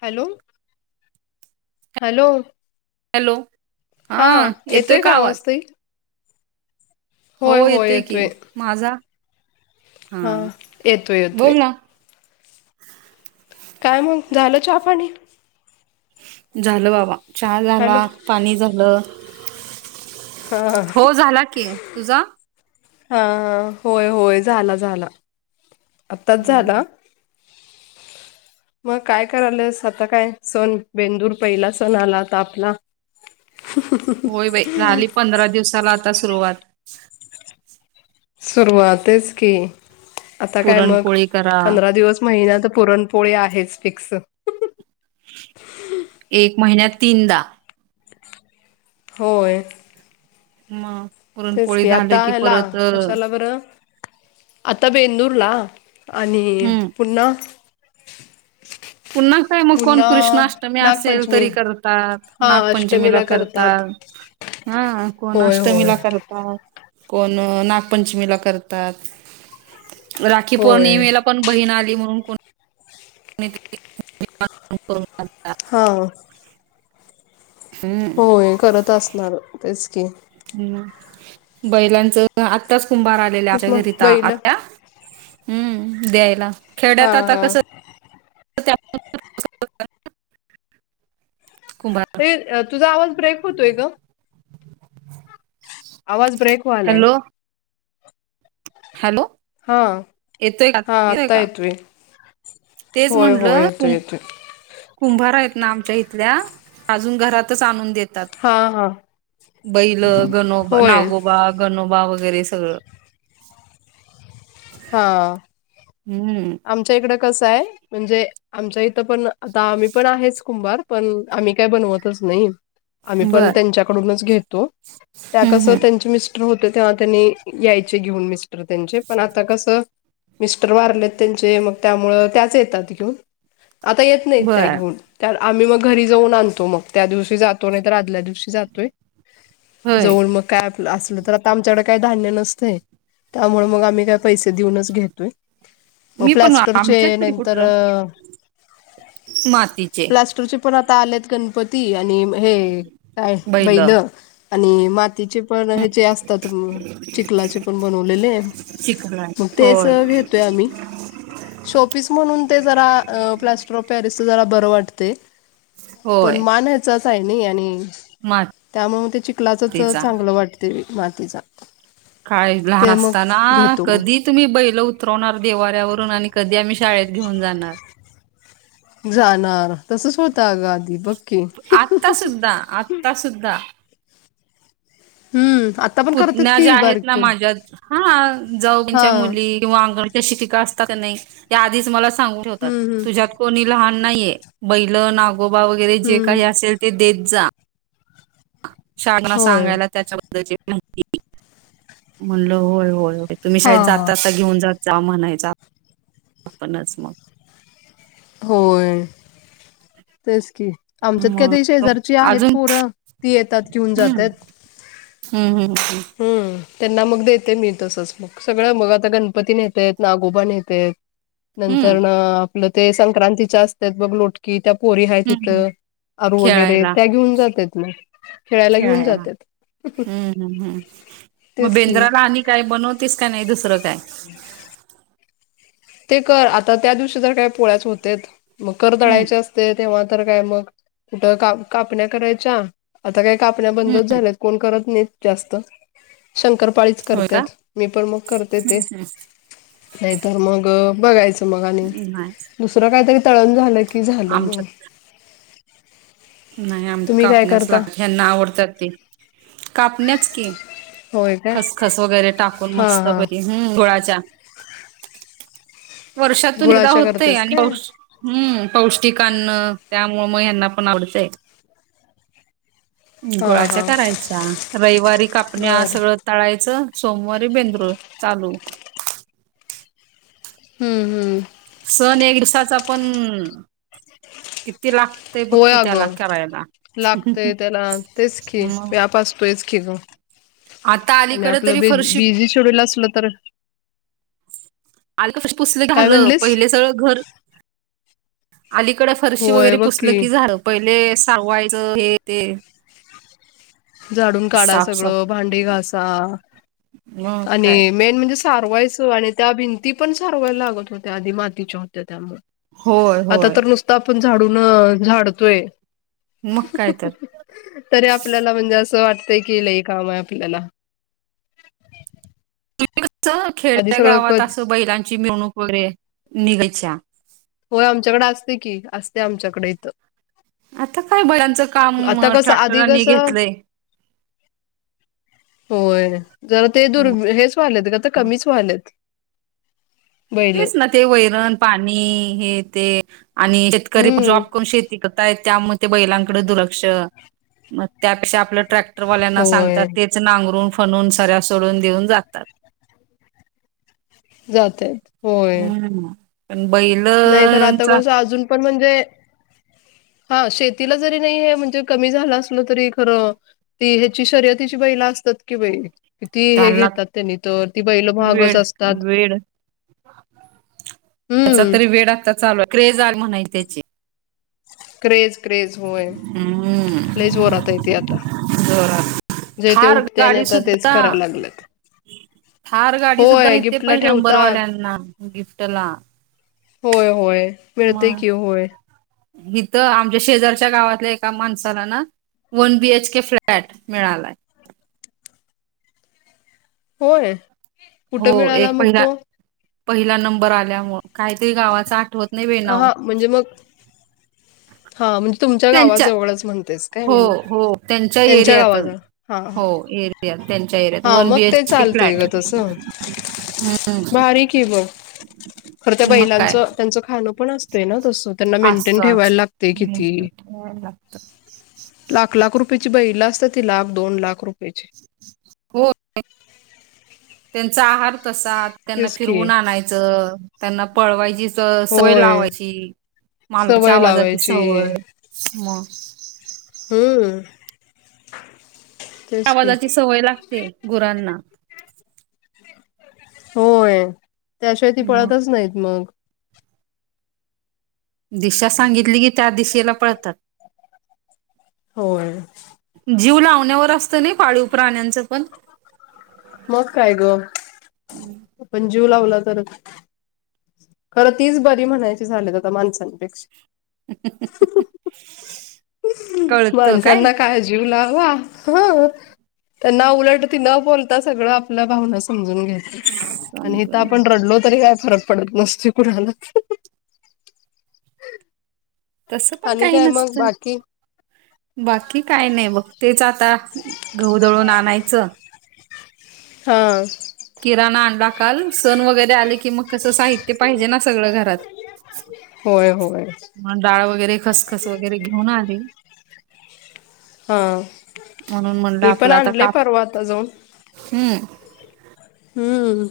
Hello hello. Hello हा येतोय का आवाज? हो होय होय येतोय की, माझा हा येतोय येतोय बोल ना. काय मंग झालं चहा पाणी? झालं बाबा चहा हॅलो झाला, पाणी झालं. हा हो झाला की तुझा. ह ह, होय होय, झाला झाला. आत्ताच हम्म हम्म झाला. मग काय करायलेस आता काय सण बेंदूर पहिला सण आला आता आपला. [inaudible] होय बाई झाली पंधरा दिवसाला आता सुरुवात. सुरुवातेच की आता काय मग पुरणपोळी करा पंधरा दिवस. महिना त पुरणपोळी आहेच फिक्स. एक महिन्यात तीनदा. होय! म! तेच की आता ह्याला कशाला बरं? आता बेंदूर ला आणि पुन्हा? पुन्हा काय मग कोण पुन्हा कृष्णआष्टमी असेल नागपंचमी तरी करतात, हा नागपंचमीला अष्टमीला करतात. हा कोण होय होय अष्टमीला कर तात कोण नागपंचमीला करतात राखी होय पौर्णिमेला पण बहीण आली म्हणून कोण [unintelligible] हा! [inaudible] होय करत असणार तेच की. हू बैलांचं आत्ताच कुंभार आलेले तेच आमच्या घरी मग तं बैल आत्या. हू द्यायला हा खेड्यात आता हा कसं [unintelligible] कुंभार! ये तुझा आवाज ब्रेक होतोय ग. आवाज ब्रेकव्हालाय. हॅलो हॅलो हा येतोय का हा येतोय आत्ता का? तेच होय होय म्हणलं येतोय कुम येतोय कुंभार आहेत ना आमच्या इथल्या अजून घरातच आणून दे तात हा हा बैल, गनोब, होय नागोबा, गनोबा वगैरे सगळं. [inaudible] हा! हू! आमच्या इकडं कसं आहे म्हणजे. आमच्या इथं पण आता आम्ही पण आहेच कुंभार, पण आम्ही काय बनवतच नाही. आम्ही पण बर त्यांच्याकडूनच घेतो त्या हम्म कस हम्म त्यांचे मिस स्टर होतो तेव्हा त्यांनी यायचे घेऊन मिस्टर त्यांचे पण आता कस मिस्टर वारलेतं. त्यांचे मग त्यामुळ त्याच येतात घेऊन आता येत नाहीत त्या बर घेऊन. तर आम्ही मग घरी जाऊन आणतो मग, त्या दिवशी जातो नाही तर आदल्या दिवशी जातोय. होय जऊळ मग काय आपलं असलं तर आता आमच्याकड काय धान्य नसतय, त्यामुळ मग आम्ही काय पैसे देऊनच घेतोय. मग मी पण प्लॅस्टरचे आमच्यात तरी नंतर कुठलं मातीचे प्लॅस्टरचे पण आता आलेत गणपती आणि हे काय बैल बैलं. आणि मातीचे पण हेचे असतात चिखलाचे पण बनवलेले. चिखला मग तेच होय घेतोय आम्ही. शोपीस म्हणून ते जरा अ प्लॅस्टर ऑफ पॅरिसच जरा बरं वाटतय. पण होय मान जसाय नही आणि त्यामुळे म ते चीखलाचच मातीचा चांगलं वाटते मातीचा. काय लहान ते असताना मग घेतो कधी मग तुम्ही बैल उतरवणार देवाऱ्यावरून आणि कधी आम्ही शाळेत घेऊन जाणार. जाणार तसच होत ग आधी की आत्ता सुुद्धा आता सुद्धा हम्म आता पण करतात पुतण्या की ज्या आहेत बारीक ना पोरं माझ्या हा जाऊनच्या हा मुली किंवा अंगणवाडीच्या शिकिका असतात का नाही या आधीच मला सांगून ठेवतात हम्म हम्म तुझ्यात कोणी लहान नाहीये बैल नागोबा वगैरे जे हम्म काही असेल ते देत जा. शाळना होय. सांगायला त्याच्याबद्दलची माहिती म्हणलं होय होय होय तुम्ही हा शाळेत हा. जातासा घेऊन जात जा म्हणायच आपणच मग. होय तेच की. आमच्यात काय ते मग शेजारची आहेत अजून पोरं ती येतात घेऊन हम्म जातात हम्म हम् ह् हम् त्यांना मग देते मी तसच मग सगळं मग आता गणपती नेतेत नागोबा नेतेत हम्म नंतर आपलं ते संक्रांतीच्या असतात बघ लोट कि त्या पोरी ह हम्म तिथं आरू वगैरे खेळायला त्या घेऊन जातेत खेळायला घेऊन जात्यात ह् ह् मग तेच की. बेंद्राला आणि काय बनवतेस का नाही दुसरं काय ते कर आता त्या दिवशी जर काय पोळ्याच होतेत मग कर हम्म तळाायचे असते तेव्हा तर काय मग कुठ का कापण्या करायच्या आता काय कापण्या बंदच हम्म झाल्यात कोण करत नाही जास्त शपाळी होय का करतेत मी पण मग करते ते हम्म नाहीतर मग बघायच मग आणि हम्म नाही दुसरं काहीतरी तळण झालं की झालं मग आमच्यात नाही आम तुम्ही काय कापण्यास करता लाग ह्यांना आवडतात ते कापण्याच की होय काय खसखस वगैरे टाकून हा मस्त हा बरी. हम् ोळाच्या वर्षातून एकदा गुळाच्या होतय करतेस आणि. काय हम्म पौष्टिक अन्न त्यामुळं मग ह्यांना पण आवडचंय. हा गुळाच्या हा करायच्या रविवारी कापण्या बर सगळं. तळायचं सोमवारी बेंद्रू चालू. हम्म हम्म. सण एक दिसाचा पण किती लाख. होय अ गं लागतय त्याला तेच खी मग व्याप असतोयच की ग. आता आणि अलीकडे आपलं तरी बि फरशी बिझी शोड्यल असलं तर. आलं पुसले काय झाालं म्हणलीस पहिले सळ घर. अलीकड फरशी होय वगैरे बघ पुसलं की झालं पहिले सवायचं हे ते. झाडून काढा साफसाफ सगळं भांडी घासा मग काय आणि मेन म्हणजे. सारवायचं आणि त्या भिंती पण सारवायला लागत होत्या आधी मातीच्या होत्या त्यामु. होय आता होय तर नुसता आपण झाडून झाडतोय. मग काय तर तरी आपल्याला म्हणजे असं वाटतंय कि लई काम आहे आपल्याला. कस आधी खेड्या सगळं क गावात असं बैलांची मिरवणूक वगैरे निघायच्या. होय आमच्याकडे असते की असते आमच्याकडे इथं. आता काय बैलाचं काम आता कसं आधी ट्रॅक्टरांनी कसं घेतलंय. होय. जरा ते दुर् हेच व्हालेत का तर कमीच व्हालेत. तेच ना ते वैरण पाणी हे ते आणि शेतकरीण हम्म जॉब करून श. टिकताय त्यामुळे ते बैलांकड दुर्लक्ष मग त्यापेक्षा आपलं ट्रॅ. पट्रवाल्यांना होय सांगतात तेच नांगरून फनून सऱ्या सोडून देऊन जातात. जात आहेत. हम्म पण नाही खरं आता बैलचा कसं अजून पण म्हणजे, हा शेतीला जरी नाही हे म्हणजे कमी झालं असल तरी खरं, ती हेची शर्यतीची बैलं असतात कि बाई, किती हे त्यांना घेतात त्यांनी तर, ती बैल महागच वेड असतात. वेड त्याचा हम्म तरी वेड आता चालू आहे, क्रेज आहे म्हणायची त्याची क्रेज, क्रेज होय हम्म. लई जोरात हाय ते आता. जोरात जे ते थार उठतयं आणि गाडी आता तेच कराय सुद्धा लागल्यात. थार गाडी सुद्धा मिळते पहिल्या ठेवतात नंबरवाल्यांना गिफ्टला होय, होय मिळतंय की होय. हिथं आमच्या शेजारी त्या गावातल्या एका माणसाला ना वन बीएच के फ्लॅट मिळालाय. होय. हो कुठं मिळाला एक मग पहिला, तो पहिला नंबर आल्यामुळं काहीतरी गावाच आठवत नाही बई नाव. हा म्हणजे मग हा म्हणजे तुमच्या त्यांच्या गावाजवळच म्हणतेस काय, हो म्हण हो त्यांच्या एरियात गावाजवळ हा, हा, हो एरियात त्यांच्या एरियात हा वन मग बी ते एच के चालतय फ्लॅट गं तसं. हम्म भारी की मग खरं त्या मग काय बैलाचं, त्यांचं खाणं पण असते ना तसं, त्यांना मेंटेन ठेवायला लाग मेटंन ठेवाय लागतं. लाख-लाख रुपयची बैलं असत्यात ती लाख, दोन लाख रुपयची. हो त्यांचा आहार कसा त्यांना तेच की फिरवून आणायचं, त्यांना पळवायचीच सवय होय लावायची, मालकाच्या सवय आवाजाची लावायची सवय मग, हूं.. त्या आवाजाची सवय लागते गुरांना, होय, त्याशिवाय ती मग पळतच नाहीत मग. दिशा सांगितली की त्या दिशेला पळतात. होय हू जीव लावण्यावर असतं नाही पाळीव प्राण्यांचं पण. मग काय गं, आपण जीव लावला तरच. खरं तीच बरी म्हणायची झाल्यात आता माणसांपेक्षा. माणसांना काय जीव लावा हं त्यांना उलट ती न बोल ता सगळं आपल्या भावना समजून घेत्यात आणि इथं समजून आपण घेत रडलो तरी काय फरक- पडत नसतोय कुणालाच. तसं पण आणि काही काय मग नसतंय. बाकी बाकी काय नाही बघ, तेच आता गहू दळून आणायचं. हां. किराणा आणला काल सण वगैरे- आले की मग, कसं साहित्य पाहिजे ना सगळं घरात. होय होय मग डाळ वगैरे, खसखस वगैरे घेऊन आली. हां, म्हणून मी पण आणलंय परवा आता जावून- हूं. हूं...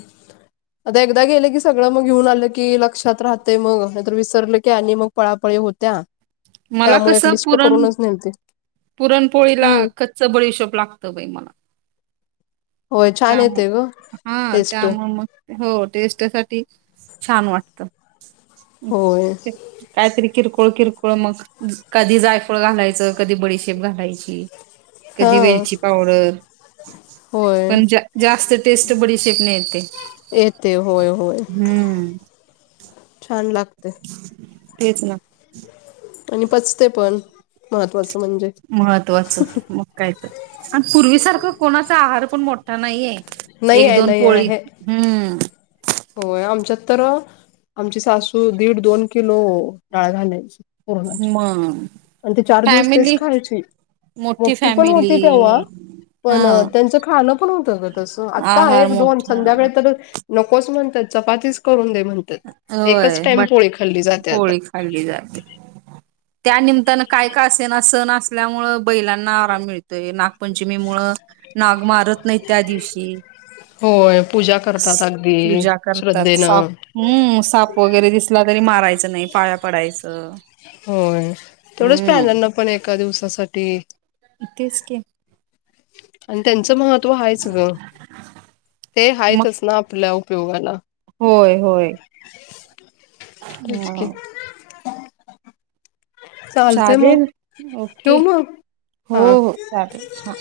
आता एकदा गेले की सगळं मग घेऊन आलं की लक्षात राहते मग नाहीतर विसरलं की आणि मग पळापळी होत्या. मला त्यामुळे कस एक लिस्ट पुरण करूनच नेलते पुरणपोळीला हम्म च बडीशोप लागतं बाई मला. होय छान त्यामूळ येते ग हा टेस्ट त्यामूळ मग हो टेस्टसाठी छान वाटत. होय कायतरी किरकोळ किरकोळ मग. कधी जायफळ घालायचं कधी बडीशेप घालायची. कधी हा वेलची पावडर होय पण जा जास्त टेस्ट बडीशेप ने येते येते होय होय हम्म. छान लागते. तेच ना. आणि पचते पण महत्वाचं म्हणजे. महत्त्वाचं मग काय तर आणि पूर्वीसारखं कोणाचा आहार पण मोठा नाहीये. नाही एक आहे दोन नाही पोळी आहे हम्म. होय आमच्यात तर आमची सासू दीड, दोन किलो डाळ घालायची. पुरणाची मग आणि ते चार दिवस तेच फॅमिली खायची. मोठी पण होती तेव्हा. हा पण त्यांचं खाणं पण होत तसं आता आहार एक दोन मोठा संध्याकाळी तर नकोच म्हणतात चपातीस करून दे म्हणतात एकच होय टाइम बट पोळी खाल्ली जाते आता. पोळी खाल्ली जाते त्या निमतान काय का असे ना सण असल्यामुळं बैलांना आराम मिळतोय नागपंचमी मुळं नाग मारत नाहीत त्या दिवशी. होय पूजा करतात अगदी पूजा करतात साप श्रद्धेनं. हम्म साप वगैरे दिसला तरी मारायचं नाही पाया पडायचं. होय तेवढंच हम्म प्राण्यांना पण एका दिवसासाठी इथेच की. आणि त्यांचं महत्व हायच ग ते मग हायतच ना आपल्या उपयोगाला. होय होय. तेच की म. चालतंय मग चालेल ओके ठेवू मग हो हा हो चालेल हा.